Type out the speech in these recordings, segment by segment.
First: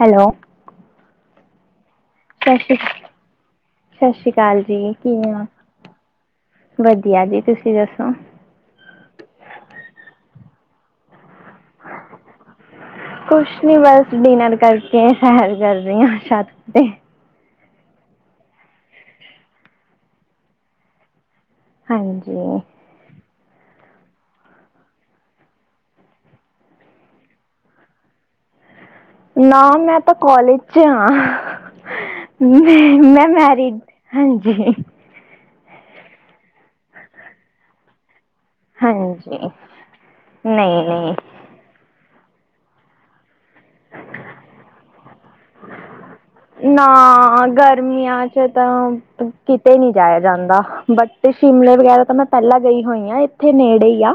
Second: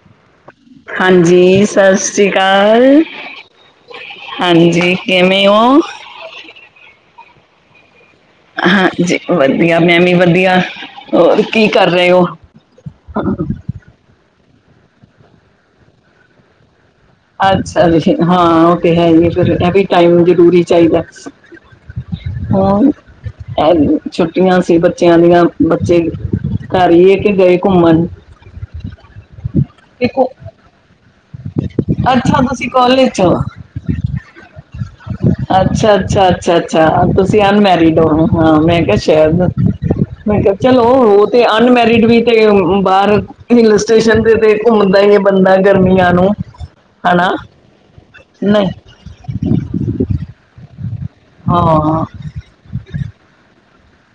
Hello ਹਾਂਜੀ ਸਸ ਸ੍ਰੀ ਸਤਿ ਸ਼੍ਰੀ ਕਾਲ ਸਤਿ ਸ਼੍ਰੀ ਅਕਾਲ ਜੀ ਹਾਂਜੀ ਹੋ ਕਿਵੇਂ ਔ? ਵਧੀਆ ਜੀ ਤੁਸੀਂ ਦੱਸੋ। ਹਾਂਜੀ ਵਧੀਆ ਮੈਂ ਵੀ ਵਧੀਆ ਹੋਰ ਕੀ ਕਰ ਰਏ ਔ। ਕੁਛ ਨੀ ਬਸ ਡਿਨਰ ਕਰਕੇ ਸੈਰ ਕਰ ਰੀ ਆ ਛੱਤ ਤੇ। ਅੱਛਾ ਜੀ ਹਾਂ ਉਹ ਤੇ ਹੈ ਹੀ ਫੇਰ ਐ ਵੀ ਟਾਈਮ ਜ਼ਰੂਰੀ ਚਾਈਦਾ। ਹਾਂਜੀ ਹੂੰ ਐ ਵੀ ਛੁੱਟੀਆਂ ਸੀ ਬੱਚਿਆਂ ਦੀਆਂ ਬੱਚੇ ਕਾਰ ਈ ਏ ਕੇ ਗਏ ਘੁੰਮਣ। ਨਾ, ਮੈਂ ਤਾਂ ਦੇਖੋ, ਕੋਲਜ 'ਚ ਆਂ। ਅੱਛਾ ਮ ਤੁਸੀਂ ਕਾਲਜ ਚ ਮੈਂ ਹੋ ਮੈਰਿਡ ਹਾਂਜੀ! ਅੱਛਾ! ਅੱਛਾ! ਅੱਛਾ! ਅੱਛਾ! ਤੁਸੀਂ ਅਨਮੈਰਿਡ ਹੋ। ਹਾਂ! ਮੈਂ ਕਿਹਾ ਹਾਂਜੀ ਸ਼ਾਇਦ, ਮੈਂ ਕਿਹਾ ਨਹੀਂ ਨਹੀਂ ਚਲੋ। ਤੇ ਅਨਮੈਰਿਡ ਵੀ ਤੇ ਬਾਹਰ। ਹਿਲ ਸਟੇਸ਼ਨ ਤੇ ਤੇ ਘੁੰਮਦਾ ਹੀ ਬੰਦਾ, ਗਰਮੀਆਂ ਨੂੰ। ਨਾ ਹਨਾ ਗਰਮੀਆਂ 'ਚ ਨਹੀਂ ਤਾਂ ਕਿਤੇ ਨਹੀਂ ਜਾਇਆ ਜਾਂਦਾ। ਬੱਟ ਸ਼ਿਮਲੇ ਹਾਂ ਵਗੈਰਾ ਤਾਂ ਮੈਂ ਪਹਿਲਾਂ ਗਈ ਹੋਈ ਆਂ, ਇੱਥੇ ਨੇੜੇ ਹੀ ਆ।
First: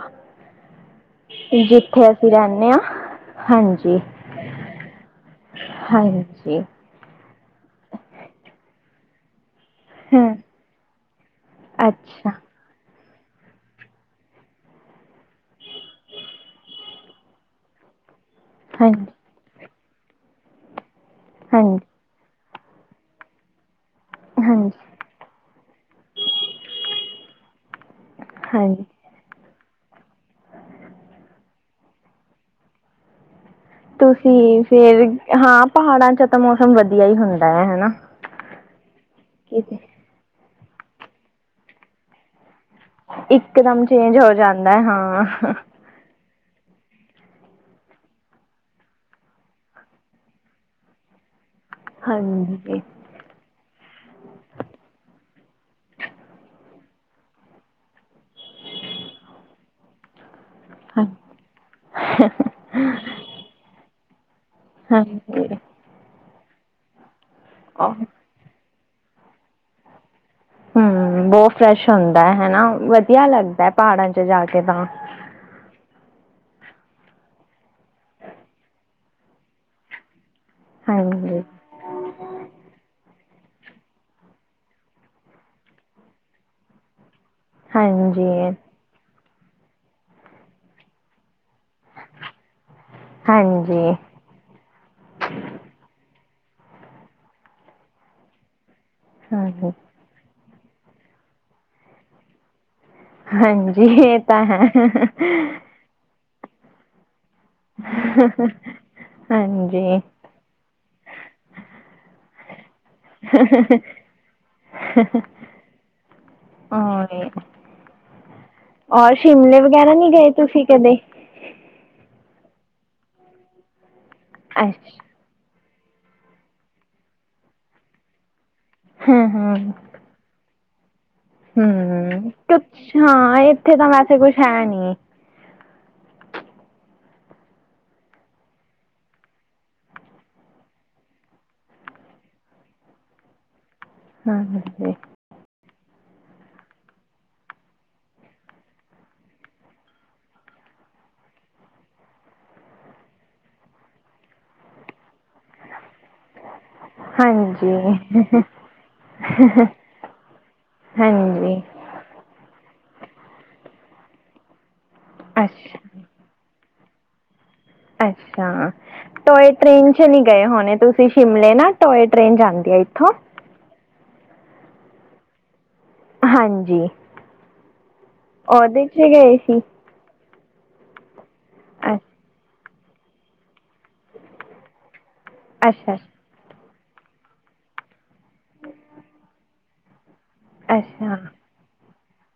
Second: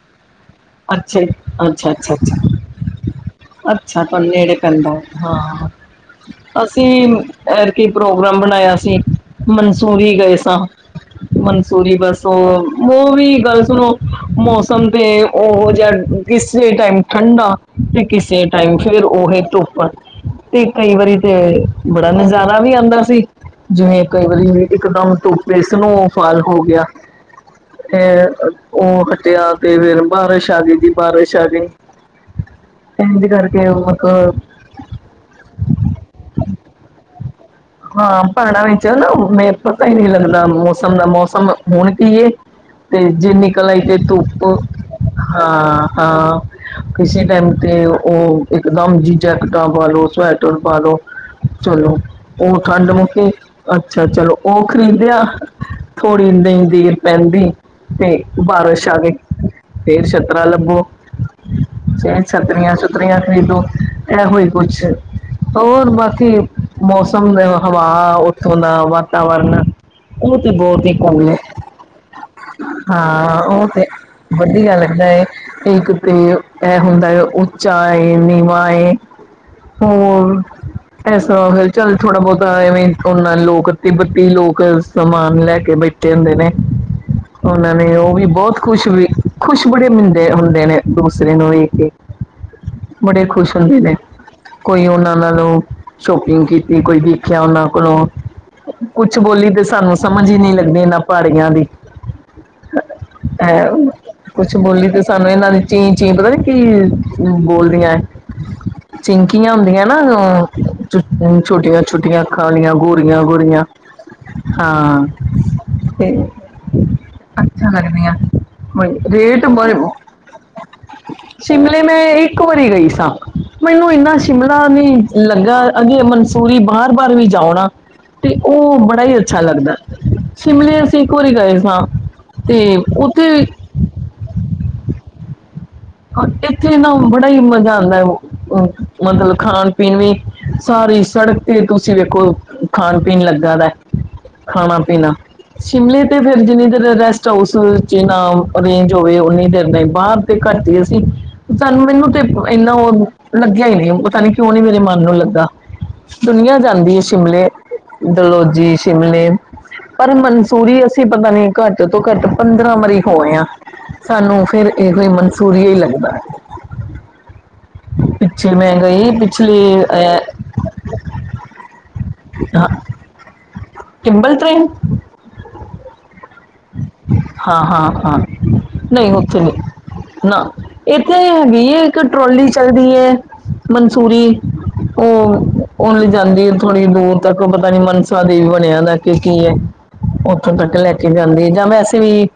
ਅੱਛਾ ਜੀ, ਅੱਛਾ ਜਿੱਥੇ ਅੱਛਾ ਅਸੀਂ ਅੱਛਾ ਰਹਿਣੇ ਹਾਂ। ਹਾਂਜੀ ਅੱਛਾ! ਤੁਹਾਨੂੰ ਨੇੜੇ ਪੈਦਾ ਹੋਉ ਹਾਂ। ਹਾਂਜੀ ਅਸੀਂ ਐਤਕੀਂ ਪ੍ਰੋਗਰਾਮ ਬਣਾਇਆ ਸੀ। ਮਨਸੂਰੀ ਹਮ ਗਏ ਸਾਂ, ਮਨਸੂਰੀ ਬਸ ਅੱਛਾ ਉਹ। ਉਹ ਵੀ ਗੱਲ ਸੁਣੋ ਮੌਸਮ ਤੇ ਉਹੋ ਜਿਹਾ ਕਿਸੇ ਟਾਈਮ ਠੰਡਾ। ਤੇ ਕਿਸੇ ਟਾਈਮ ਫੇਰ ਹਾਂਜੀ ਉਹੀ ਧੁੱਪ, ਤੇ ਕਈ ਵਾਰੀ ਤੇ। ਹਾਂਜੀ ਨਜ਼ਾਰਾ ਵੀ ਆਉਂਦਾ ਸੀ ਜਿਵੇ। ਕਈ ਵਾਰੀ ਹਾਂਜੀ ਇੱਕਦਮ ਧੁੱਪ ਏ, ਸਨੋਫਾਲ ਹੋ ਗਯਾ। ਇਹ ਹਾਂਜੀ ਉਹ ਹਟਿਆ ਤੇ ਫੇਰ ਬਾਰਿਸ਼ ਆ ਗਈ ਜੀ ਬਾਰਿਸ਼ ਆ ਗਈ। ਇੰਜ ਕਰ। ਤੁਸੀਂ ਫੇਰ, ਹਾਂ ਪਹਾੜਾਂ 'ਚ ਤਾਂ ਮੌਸਮ ਵਧੀਆ ਹੀ ਹੁੰਦਾ ਹੈਨਾ। ਹਾਂ ਪਹਾੜਾਂ ਵਿੱਚ ਨਾ ਉਵੇਂ ਪਤਾ ਹੀ ਨਹੀਂ ਲੱਗਦਾ ਮੌਸਮ ਦਾ, ਮੌਸਮ ਹੁਣ ਕੀ ਏ। ਤੇ ਜੇ ਨਿਕਲ ਆਈ ਇੱਕਦਮ ਤੇ ਚੇਂਜ ਹੋ ਧੁੱਪ ਜਾਂਦਾ ਹੈ ਹਾਂ! ਹਾਂ! ਕਿਸੇ ਟਾਈਮ ਤੇ ਉਹ ਇਕਦਮ ਜੀ ਜੈਕਟਾਂ ਪਾਲੋ, ਸਵੈਟਰ ਪਾਲੋ। ਚਲੋ ਉਹ ਹਾਂਜੀ ਠੰਡ ਮੁਕੀ, ਅੱਛਾ ਚਲੋ ਉਹ ਖ਼ਰੀਦਿਆ। ਥੋੜ੍ਹੀ ਨਹੀਂ ਦੇਰ ਪੈਂਦੀ, ਤੇ ਬਾਰਿਸ਼ ਆ ਗਈ। ਫਿਰ ਛੱਤਰਾ ਲੱਭੋ, ਹਾਂ ਫੇਰ ਛੱਤਰੀਆਂ- ਛੁਤਰੀਆਂ ਖਰੀਦੋ। ਇਹੋ ਹੀ ਕੁਛ, ਹਾਂਜੀ ਹੋਰ ਬਾਕੀ ਮੌਸਮ ਤੇ ਹਵਾ। ਹਮ ਉੱਥੋਂ ਦਾ ਵਾਤਾਵਰਨ। ਉਹ ਤੇ ਬਹੁਤ ਹੀ ਘੁੰਮੇ, ਬਹੁਤ ਫਰੈਸ਼ ਹੁੰਦਾ ਹੈ ਹਨਾ ਵਧੀਆ ਹਾਂ ਉਹ ਲੱਗਦਾ ਤੇ। ਪਹਾੜਾਂ ਚ ਜਾ ਕੇ ਵਧੀਆ ਤਾਂ ਲੱਗਦਾ ਹੈ, ਕਿ ਕਿਧਰੇ ਇਹ ਹੁੰਦਾ ਹੈ। ਉਚਾ ਏ- ਨੀਵਾ ਏ ਹੋਰ ਹਾਂਜੀ ਐਸਾ। ਚੱਲ ਥੋੜ੍ਹਾ ਬਹੁਤਾ ਐਵੇਂ ਨਾ ਲੋਕ ਇਕੱਤੀ ਬੱਤੀ ਲੋਕ ਸਮਾਨ ਲੈ ਕੇ ਬੈਠੇ ਹੁੰਦੇ ਨੇ। ਹੂ! ਉਹਨਾਂ ਨੇ ਉਹ ਵੀ ਹਾਂਜੀ ਬਹੁਤ ਖੁਸ਼ ਹੋਈ, ਖੁਸ਼ ਬੜੇ ਮਿਲਦੇ ਹੁੰਦੇ ਨੇ ਦੂਸਰੇ ਨੂੰ ਵੇਖ ਕੇ। ਬੜੇ ਖੁਸ਼ ਹੁੰਦੇ ਹਾਂਜੀ ਨੇ। ਕੋਈ ਉਹਨਾਂ ਨਾਲੋਂ ਸ਼ੋਪਿੰਗ ਕੀਤੀ, ਕੋਈ ਦੇਖਿਆ ਉਹਨਾਂ ਕੋਲੋਂ। ਕੁਛ ਹਾਂ ਬੋਲੀ ਤੇ ਸਾਨੂੰ ਸਮਝ ਹੀ ਨਹੀਂ ਲੱਗਦੀ, ਇਹਨਾਂ ਪਹਾੜੀਆਂ ਦੀ। ਹੈ ਹਾਂਜੀ ਇਹ ਤਾਂ ਕੁੱਛ ਬੋਲੀ ਤੇ ਸਾਨੂੰ ਇਹਨਾਂ ਹੈ ਦੀ ਚੀਂ ਚੀਂ, ਪਤਾ ਨੀ ਕੀ ਏ ਅਨੂ ਬੋਲਦੀਆਂ ਚਿੰਕੀਆਂ ਹੁੰਦੀਆਂ ਨਾ ਹਾਂਜੀ ਉਹ। ਹੂ ਛੋਟੀਆਂ- ਛੋਟੀਆਂ ਅੱਖਾਂ ਵਾਲੀਆਂ ਗੋਰੀਆਂ- ਗੋਰੀਆਂ ਹਾਂ। ਤੇ ਔਰ ਅੱਛਾ ਲੱਗਦੀ ਆਨ ਬਈ ਔਰ ਰੇਟ ਸ਼ਿਮਲੇ ਬਈ ਵਗੈਰਾ ਉਹ। ਨਹੀਂ ਗਏ ਤੁਸੀਂ ਕਦੇ ਸ਼ਿਮਲੇ ਮੈਂ ਇੱਕ ਵਾਰੀ ਗਈ ਸਾਂ, ਮੈਨੂੰ ਇੰਨਾ ਸ਼ਿਮਲਾ ਅੱਛਾ ਨਹੀਂ। ਲੱਗਾ, ਅੱਗੇ ਮਨਸੂਰੀ ਬਾਰ-ਬਾਰ ਵੀ ਜਾਉ ਨਾ, ਤੇ ਉਹ ਬੜਾ ਹੀ ਹਮ ਅੱਛਾ ਹਮ ਲੱਗਦਾ। ਸ਼ਿਮਲੇ ਅਸੀਂ ਇੱਕ ਵਾਰੀ ਗਏ ਸਾਂ, ਹਮ ਤੇ ਕੁਛ ਹਾਂ ਉੱਥੇ- ਇੱਥੇ ਤਾਂ ਵੈਸੇ ਕੁਛ ਹੈ ਨੀ। ਇੱਥੇ ਨਾ ਬੜਾ ਈ ਮਜ਼ਾ ਆਦਾ ਓ, ਓ ਮਤਲਬ ਖਾਣ-ਪੀਣ ਵੀ ਸਾਰੀ ਸੜਕ ਤੇ ਤੁਸੀਂ ਵੇਖੋ ਖਾਣ-ਪੀਣ ਲੱਗਾ ਦੈ, ਹਾਂਜੀ ਖਾਣਾ-ਪੀਣਾ। ਸ਼ਿਮਲੇ ਤੇ ਫੇਰ ਜਿੰਨੀ ਦੇਰ ਰੈਸਟ ਹਾਊਸ ਚ ਨਾ ਅਰੇਂਜ ਹੋਵੇ ਓਨੀ ਦੇਰ ਨੀ ਬਾਰ ਤੇ ਕਰਦੇ ਅਸੀਂ ਸਾਨੂੰ ਮੈਨੂੰ ਤੇ ਏਨਾ ਓ, ਲੱਗਿਆ ਈ ਨਈ ਪਤਾ ਨੀ ਕਿਓ ਨੀ ਮੇਰੇ ਮਨ ਨੂੰ ਲੱਗਾ ਦੁਨੀਆਂ ਜਾਂਦੀ ਏ ਸ਼ਿਮਲੇ, ਹਾਂਜੀ ਦਲੌਜੀ, ਸ਼ਿਮਲੇ। ਪਰ ਮਨਸੂਰੀ ਅਸੀਂ ਪਤਾ ਨੀ ਹਾਂਜੀ ਘੱਟ ਘੱਟ ਤੋਂ ਘੱਟ ਪੰਦਰਾਂ ਵਾਰੀ ਹੋ ਆਏ ਆ, ਸਾਨੂੰ ਫੇਰ ਇਹੋ ਈ ਮਨਸੂਰੀ ਈ ਅੱਛਾ ਲੱਗਦਾ ਐ। ਅੱਛਾ। ਗਈ ਟੋਏ ਪਿਛਲੇ ਟ੍ਰੇਨ ਚ ਅ ਨੀ ਗਏ ਹੋਣੇ ਤੁਸੀਂ ਸ਼ਿਮਲੇ ਨਾ ਟੋਏ ਟ੍ਰੇਨ ਜਾਂਦੀ ਐ ਏਥੋਂ। ਟਿਮਬਲ ਟ੍ਰੇਨ ਹਾਂਜੀ। ਹਾਂ-ਹਾਂ-ਹਾਂ, ਉਹਦੇ ਚ ਨਈ ਗਏ ਓਥੇ ਨੀ। ਸੀ ਨਾ ਏਥੇ ਵੀਹ ਇੱਕ ਟਰੋਲੀ ਚ ਚੱਲਦੀ ਐ, ਮਨਸੂਰੀ ਓ ਅੱਛਾ ਅੱਛਾ ਓਨ ਜਾਂਦੀ ਐ, ਥੋੜੀ ਦੂਰ ਤੱਕ ਪਤਾ ਨੀ ਮਨਸਾ ਦੇਵੀ ਬਨਿਆ ਦੈ ਕਿ-ਕੀ ਏ, ਓਥੋਂ ਤੱਕ ਲੈ ਕੇ ਅੱਛਾ ਜਾਂਦੀ ਜਾਂ ਵੈਸੇ ਵੀ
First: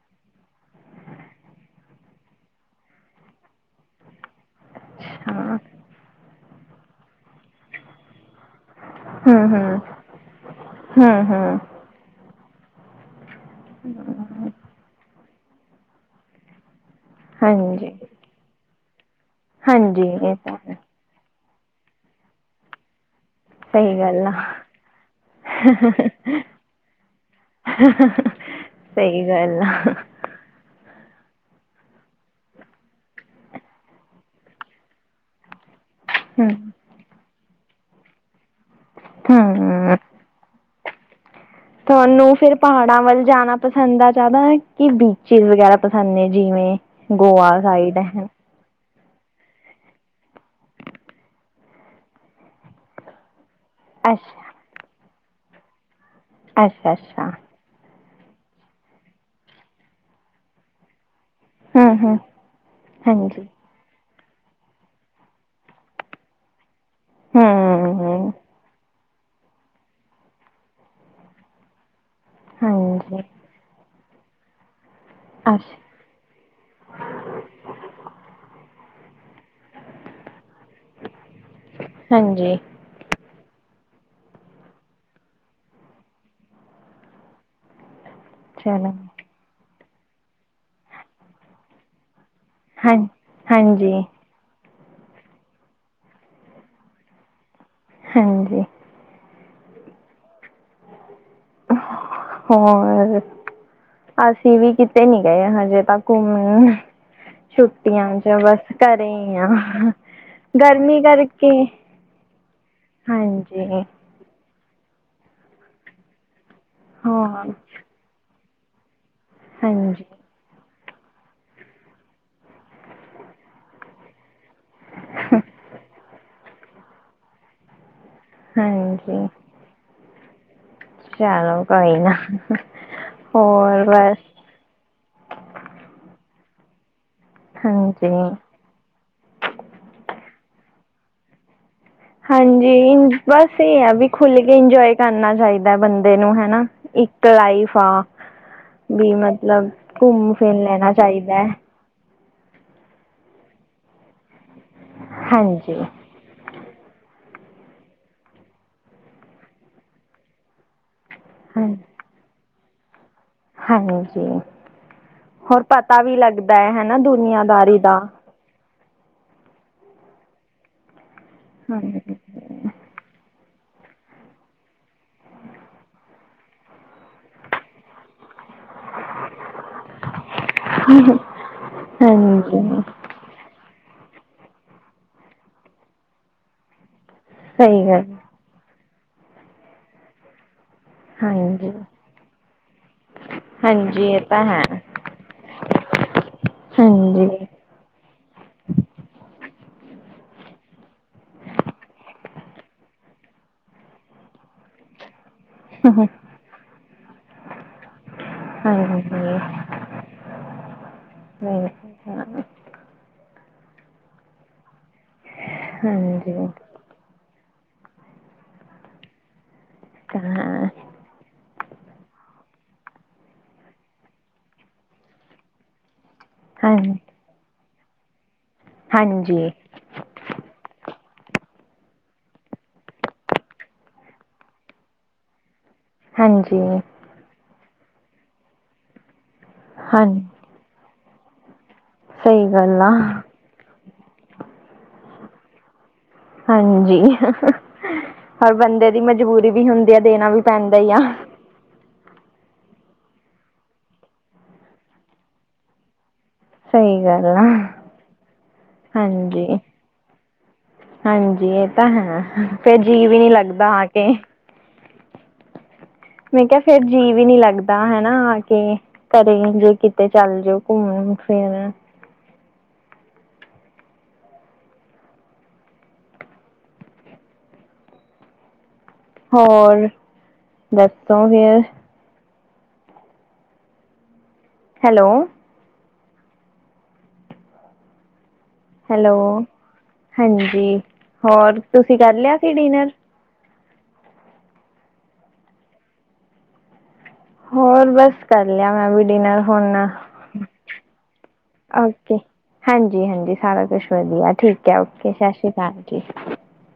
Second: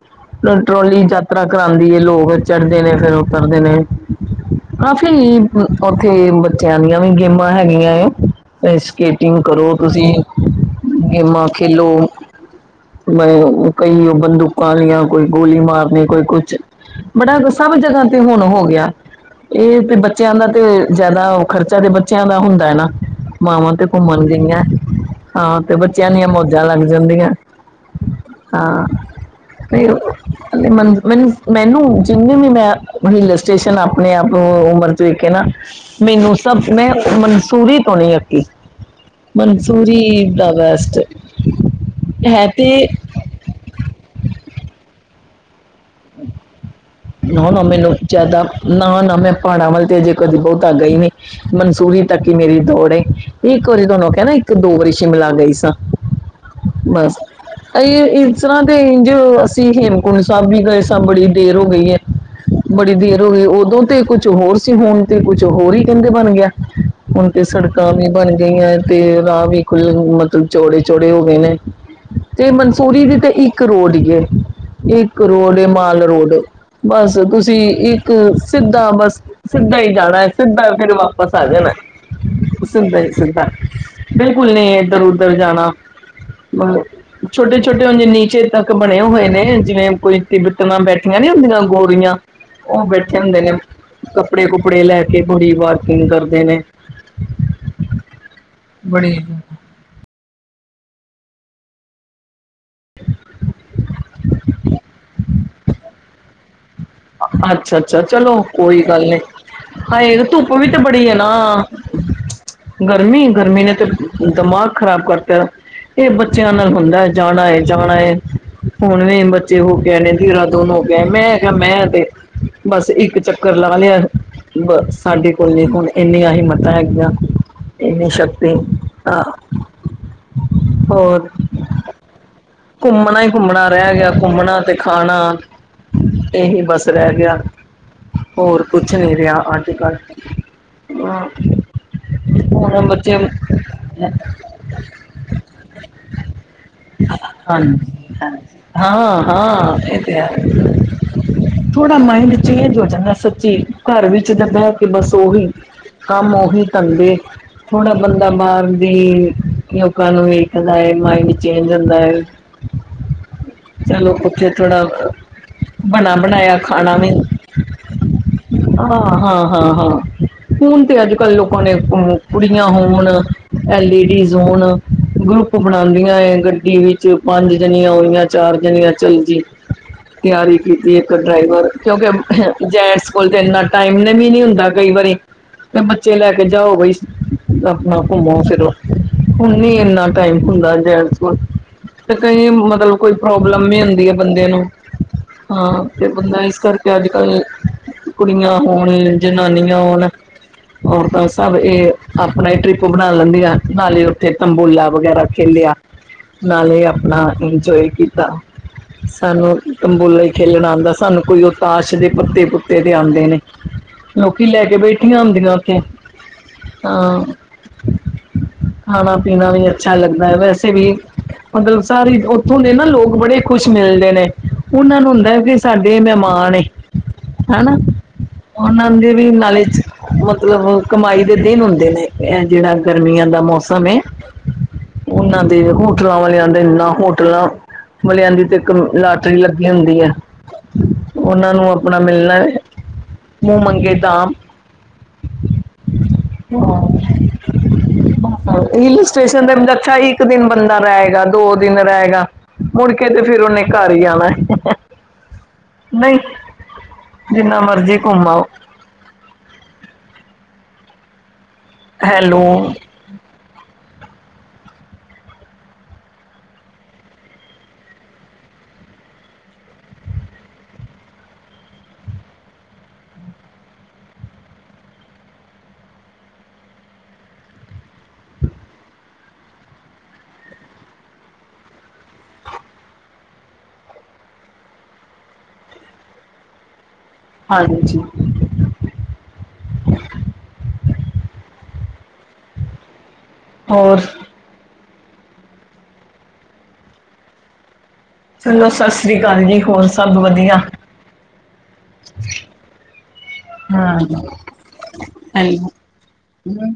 ਟਰੋਲੀ ਯਾਤਰਾ ਕਰਾਂਦੀ ਐ ਲੋਕ ਚੜਦੇ ਨੇ ਫੇਰ ਉਤਰਦੇ ਨੇ। ਹਾਂ, ਅੱਛਾ ਫੇਰ ਓਥੇ ਬੱਚਿਆਂ ਦੀਆਂ ਵੀ ਗੇਮਾਂ ਹੈਗੀਆਂ ਐ। ਸਕੇਟਿੰਗ ਹਮ ਕਰੋ ਹਮ ਤੁਸੀਂ, ਹੂੰ ਗੇਮਾਂ ਹੂੰ ਖੇਲੋ। ਮੈਂ ਕਈ ਓ ਬੰਦੂਕਾਂ ਲੀਆਂ ਕੋਈ ਗੋਲੀ ਮਾਰਨੀ ਕੋਈ ਕੁਛ ਬੜਾ ਸਭ ਹਾਂਜੀ ਜਗਾ ਤੇ ਹੁਣ ਹੋ ਗਿਆ, ਏ ਤੇ ਹਾਂਜੀ ਬੱਚੇਆਂ ਇਹ ਦਾ ਤਾਂ ਤੇ ਹੈ ਜਾਅਦਾ ਓ ਖਰਚਾ ਤੇ ਬੱਚਿਆਂ ਦਾ ਹੁੰਦਾ ਐ ਨਾ। ਮਾਵਾਂ ਤੇ ਸਹੀ ਘੁੰਮਨ ਗੱਲ ਆ ਗਈਐ, ਹਾਂ ਤੇ ਬੱਚੇਆਂ ਦੀਆਂ ਮੌਜਾਂ ਲੱਗ ਜਾਂਦੀਆਂ। [inaudible] ਹਾਂ, ਸਹੀ ਗੱਲ ਤੇ ਆ ਓ ਮੈਨੂੰ-ਮੈਨੂੰ, ਜਿੰਨੇ ਵੀ ਮੈਂ ਹਿੱਲ ਸਟੇਸ਼ਨ ਆਪਣੇ ਆਪ ਉਮਰ ਤਰੀਕੇ ਨਾ ਮੈਨੂੰ ਹੂੰ ਸਭ ਮੈਂ ਮਨਸੂਰੀ ਤੋਂ ਨੀ ਅੱਕੀ। ਹੂੰ ਮਨਸੂਰੀ ਦਾ ਬੈਸਟ ਤੁਹਾਨੂੰ ਫੇਰ ਪਹਾੜਾਂ ਵੱਲ ਜਾਣਾ ਪਸੰਦ ਆ ਜਾਂਦਾ ਕਿ ਬੀਚਿਸ ਵਗੈਰਾ? ਪਸਾਨੇ ਜਿਵੇਂ ਗੋਆ ਨੋ-ਨੋ ਮੈਨੂੰ ਸਾਈਡ ਹੈ ਜਾਅਦਾ ਨਾ-ਨਾ ਮੈਂ ਪਹਾੜਾਂ ਵੱਲ ਤੇ ਅਜੇ ਕਦੀ ਬੋਤਾ ਗਈ ਨਈ, ਮਨਸੂਰੀ ਤੱਕ ਈ ਮੇਰੀ ਦੌੜ ਏ। ਇੱਕ ਵਾਰੀ ਤੁਆਨੂੰ ਕੈਣਾ ਇੱਕ ਅੱਛਾ ਦੋ ਵਾਰੀ ਸ਼ਿਮਲਾ ਗਈ ਸਾਂ, ਅੱਛਾ ਬਸ। ਅੱਛਾ ਏਸ ਤਰਾਂ ਤੇ ਇੰਝ ਅਸੀਂ ਹੇਮਕੁੰਟ ਸਾਬ ਵੀ ਗਏ ਸਾਂ ਬੜੀ ਦੇਰ ਹੋਈ ਹੂੰ ਐ, ਹੂੰ ਬੜੀ ਦੇਰ ਹੋ ਹਾਂਜੀ ਗਈ ਓਦੋਂ ਤੇ ਕੁੱਝ ਕੁਛ ਹੋਰ ਸੀ ਹੁਣ ਤੇ ਕੁਛ ਹੋਰ ਈ ਕੈਂਦੇ ਬਨ ਗਿਆ ਹੁਣ ਤੇ ਸੜਕਾਂ ਹੂੰ ਵੀ ਬਣ ਹੂੰ ਗਈਆਂ ਐ। ਤੇ ਰਾਹ ਵੀ ਖੁੱਲ ਮਤਲਬ ਚੌੜੇ-ਚੌੜੇ ਹੋ ਗਏ ਨੇ, ਤੇ ਮਨਸੂਰੀ ਦੀ ਹਾਂਜੀ ਤੇ ਇੱਕ ਇੱਕ ਰੋਡ ਈ ਏ, ਇੱਕ ਰੋਡ ਏ ਅੱਛਾ ਮਾਲ ਰੋਡ। ਬਸ ਤੁਸੀਂ ਇੱਕ ਸਿੱਧਾ ਬਸ ਸਿੱਧਾ ਈ ਜਾਣਾ ਐ, ਸਿੱਧਾ- ਫੇਰ ਵਾਪਸ ਆ ਜਾਨਾ ਹਾਂਜੀ ਐ। ਸਿਦਾ ਈ ਸਿਦਾ, ਬਿਲਕੁਲ ਨਈ ਏਦਰ-ਓਦਰ ਜਾਨਾ। ਬਸ ਛੋਟੇ-ਛੋਟੇ ਹੁੰਦੇ ਨੀ ਨੀਚੇ ਤਕ ਚਲੋ ਬਣੇ ਹੋਏ ਨੇ ਜਿਵੇਂ ਕੋਈ ਤਿੱਬਤਨਾ ਬੈਠੀਆਂ ਨੀ ਹੁੰਦੀਆਂ ਗੋਰੀਆਂ- ਓ ਹਾਂ ਬੈਠੇ ਹੁੰਦੇ ਨੇ ਹਾਂਜੀ ਕੱਪੜੇ-ਕੁਪੜੇ ਲੈ ਕੇ ਬੜੀ ਬਾਰਕਿੰਗ ਕਰਦੇ ਨੇ। ਹਾਂਜੀ। ਬੜੀ। ਹੋਰ ਅਸੀਂ ਵੀ ਕਿਤੇ ਨੀ ਗਏ ਹਜੇ ਤੱਕ ਘੁੰਮਣ। ਅੱਛਾ-ਅੱਛਾ, ਛੁੱਟੀਆਂ 'ਚ ਚਲੋ ਬਸ ਕੋਈ ਗੱਲ ਘਰੇ ਨੀ, ਹੀ ਆ ਹਜੇ ਧੁੱਪ ਵੀ ਤੇ ਗਰਮੀ ਬੜੀ ਆ ਕਰਕੇ ਨਾ। ਗਰਮੀ-ਗਰਮੀ ਹਾਂਜੀ ਨੇ ਤੇ ਦਿਮਾਗ ਖਰਾਬ ਕਰਤਾ ਏ ਬੱਚਿਆਂ ਨਾਲ ਹੁੰਦਾ ਹੈ ਹਾਂ ਜਾਣਾ ਏ। ਜਾਣਾ ਏ, ਹੁਣ ਵੀ ਬੱਚੇ ਹੋਕੇ ਆਏ ਹਾਂਜੀ ਨੇ ਦੇਹਰਾਦੂਨ ਹੋ ਕੇ ਆਏ ਮੈਂ ਕਿਹਾ ਮੈਂ ਤੇ ਬਸ ਇੱਕ ਚੱਕਰ ਲਾ ਲਿਆ। ਬਸ ਸਾਡੇ ਕੋਲ ਨੀ ਹੁਣ ਇੰਨੀਆਂ ਹੀਮਤਾਂ ਹੈਗੀਆਂ ਇੰਨੀ ਸ਼ਕਤੀ ਹਾਂਜੀ। ਹਾਂ ਹੋਰ ਚਲੋ ਕੋਈ ਨਾ ਘੁੰਮਣਾ ਹੀ ਘੁੰਮਣਾ ਹੋਰ ਰਹਿ ਗਿਆ ਬਸ ਘੁੰਮਣਾ ਤੇ ਖਾਣਾ, ਇਹੀ ਬਸ ਰਹਿ ਗਿਆ। ਹਾਂਜੀ। ਹੋਰ ਕੁਛ ਨਹੀਂ ਰਿਹਾ ਅੱਜ-ਕੱਲ ਹਾਂ। ਹੁਣ ਹਾਂਜੀ, ਬੱਚੇ ਬਸ ਏ ਆ ਵੀ ਖੁੱਲ ਕੇ ਇੰਜੋਏ ਕਰਨਾ ਚਾਹੀਦਾ ਬੰਦੇ ਨੂੰ ਹਨਾ। ਇੱਕ ਲਾਈਫ ਆ ਹਾਂਜੀ ਵੀ ਹਾਂ ਮਤਲਬ ਹਾਂ ਇਹ ਤੇ ਹੈ ਘੁੰਮ ਫਿਰ ਲੈਣਾ ਚਾਹੀਦਾ। ਥੋੜਾ ਮਾਇੰਡ ਚੇਂਜ ਹੋ ਜਾਂਦਾ ਸੱਚੀ, ਘਰ ਵਿੱਚ ਤਾਂ ਬਹਿ ਕੇ ਬਸ ਉਹੀ। ਹਾਂਜੀ ਕੰਮ ਉਹੀ ਧੰਦੇ। ਥੋੜਾ ਬੰਦਾ ਬਾਹਰ ਦੀ ਲੋਕਾਂ ਨੂੰ ਵੀ ਵੇਖਦਾ ਏ ਮਾਇੰਡ ਚੇਜ ਹਾਂ ਹੁੰਦਾ ਚਲੋ ਹਾਂਜੀ ਉੱਥੇ ਥੋੜ੍ਹਾ ਬਣਾ ਭੈ ਹੈਨਾ ਦੁਨੀਆਂਦਾਰੀ ਦਾ। ਹਾਂ-ਹਾਂ-ਹਾਂ-ਹਾਂ, ਹੁਨ ਤੇ ਅੱਜ-ਕੱਲ੍ਹ ਲੋਕਾਂ ਨੇ ਹਾਂਜੀ ਕੁੜੀਆਂ ਹੋਣ, ਐ ਲੇਡੀਜ਼ ਹੋਣ। ਗਰੁੱਪ ਬਣਾਦੀਆਂ ਏ ਗੱਡੀ ਵਿੱਚ ਪੰਜ ਜਣੀਆਂ ਹੋਈਆਂ ਚਾਰ ਜਣੀਆਂ ਚਲ ਜੀ। ਤਿਆਰੀ ਕੀਤੀ ਇੱਕ ਡਰਾਈਵਰ ਕਿਉਂਕਿ ਹਾਂਜੀ ਜੈਂਟਸ ੳਂਂਜ ਤੇ ਇੰਨਾ ਟਾਈਮ ਵੀ ਨੀ ਹੁੰਦਾ ਕਈ ਵਾਰੀ ਬੱਚੇ ਲੈ ਕੇ ਜਾਓ ਬਈ। ਸਹੀ ਆਪਣਾ ਗੱਲ ਘੁੰਮੋ-ਫਿਰੋ ਹੁਣ ਨੀ ਇੰਨਾ ਟਾਈਮ ਹੁੰਦਾ ਜੇ ਹਾਂਜੀ ਤੇ ਕਈ ਮਤਲਬ ਕੋਈ ਪ੍ਰੋਬਲਮ ਵੀ ਹੁੰਦੀ ਹਾਂਜੀ ਹੈ ਇਹ ਤਾਂ ਬੰਦੇ ਨੂੰ। ਹਾਂ, ਤੇ ਬੰਦਾ ਇਸ ਕਰਕੇ ਹਾਂਜੀ ਅੱਜ-ਕੱਲ ਕੁੜੀਆਂ ਹੋਣ, ਜਨਾਨੀਆਂ ਹੋਣ। ਔਰਤਾਂ ਸਭ ਏ ਆਪਣਾ ਹੀ ਟਰਿਪ ਬਣਾ ਲੈਂਦੀਆਂ ਨਾਲੇ ਉੱਥੇ ਤੰਬੋਲਾ ਵਗੈਰਾ ਖੇਲਿਆ ਨਾਲੇ ਆਪਣਾ ਇੰਜੋਏ ਕੀਤਾ। ਹਾਂਜੀ ਹਾਂਜੀ ਸਾਨੂੰ ਤੰਬੋਲਾ ਖੇਲਣਾ ਹੀ ਆਉਂਦਾ ਸਾਨੂੰ ਕੋਈ ਉ ਤਾਸ਼ ਦੇ ਪੱਤੇ-ਪੁ ਬਤੇਰੇ ਆਉਂਦੇ ਨੇ ਲੋਕੀ ਲੈ ਕੇ ਬੈਠੀਆਂ ਹੁੰਦੀਆਂ। ਹਾਂਜੀ। ਹਾ, ਖਾਣਾ-ਪੀਣਾ ਵੀ ਅੱਛਾ ਤਾਂ ਲੱਗਦਾ ਹੈ ਹਾਂ ਵੈਸੇ ਵੀ ਮਤਲਬ ਸਾਰੀ ਉੱਥੋਂ ਦੇ ਨਾ ਲੋਕ ਬੜੇ ਖੁਸ਼ ਮਿਲਦੇ ਨੇ, ਉਹਨਾਂ ਨੂੰ ਹੁੰਦਾ ਕਿ ਸਾਡੇ ਮਹਿਮਾਨ ਆਣੇ ਹਨਾ, ਉਹਨਾਂ ਦੇ ਵੀ ਹਾਂਜੀ ਨਾਲੇ ਚ ਮਤਲਬ ਕਮਾਈ ਦੇ ਦਿਨ ਹੁੰਦੇ ਨੇ ਏ ਜੇਹੜਾ ਗਰਮੀਆਂ ਦਾ ਮੌਸਮ ਹੈ। ਉਹਨਾਂ ਦੇ ਹੋਰ ਹੋਟਲਾਂ ਵਾਲੇ ਹਾਂਜੀ ਜਾਂਦੇ, ਹੋਟਲਾਂ ਵਾਲੇਆ ਦੀ ਤੇ ਇੱਕ ਲਾਟਰੀ ਲੱਗੀ ਹੁੰਦੀ ਹਾਂ ਹੈ। ਉਂਨਾ ਨੂੰ ਆਪਣਾ ਮਿਲਣਾ ਹੈ ਸਹੀ ਗੱਲ ਆ ਮੂੰਹ ਮੰਗੇ ਦਾਮ। ਹਾਂਜੀ ਔਰ ਬੰਦੇ ਦੀ ਹਿਲ ਸਟੇਸ਼ਨ ਮਜਬੂਰੀ ਤੇ ਵੀ ਹੁੰਦੀ ਅੰਦਰ ਆ ਇੱਕ ਦੇਣਾ ਵੀ ਦਿਨ ਬੰਦਾ ਪੈਂਦਾ ਹੀ ਆ ਰਹੇਗਾ। ਦੋ ਦਿਨ ਰਹਿਗਾ, ਮੁੜਕੇ ਤੇ ਫੇਰ ਉਹਨੇ ਘਰ ਹੀ ਆਣਾ। ਨਹੀਂ, ਸਹੀ ਗੱਲ ਆ ਜਿੰਨਾ ਮਰਜੀ ਘੁੰਮ ਆਓ। ਹਾਂਜੀ, ਹਾਂਜੀ ਐ ਤਾਂ, ਹੈਲੋ ਫੇ ਜੀ ਵੀ ਨੀ ਲੱਗਦਾ ਆ ਕੇ। ਮੈਂ ਕੇਆ ਫੇਰ ਜੀ ਵੀ ਨੀ ਲੱਗਦਾ, ਹਨਾ ਆ ਕੇ। ਘਰੇ ਜੇ ਕਿਤੇ ਚੱਲ ਜਾਓ ਘੁੰਮਨ-ਫਿਰਨ। ਹੋਰ, ਦੱਸੋਗੇ ਹੈਲੋ। ਹਾਂਜੀ। ਹੈਲੋ ਹਾਂਜੀ, ਹੋਰ ਤੁਸੀ ਕਾਰ ਲੇਆ ਸੀ ਡਿਨਰ? ਹੋਰ ਹੋਰ, ਬਾੱਸ ਕਾਰ ਚਲੋ ਲੇਆ ਮੈਂ ਸਤਿ ਵੀ ਸ੍ਰੀ ਡਿਨਰ ਅਕਾਲ ਜੀ ਹੁਨ, ਹੋਰ ਸਭ ਵਧੀਆ ਓਕੇ। ਹਾਂਜੀ-ਹਾਂਜੀ, ਸਾਰਾ ਕੋਸ਼ ਹਾਂ ਵਦੀਆ ਠੀਕ ਐ ਓਕੇ ਸ਼ਾਸ਼ੀ ਕਾਲ ਜੀ। ਹੂੰ।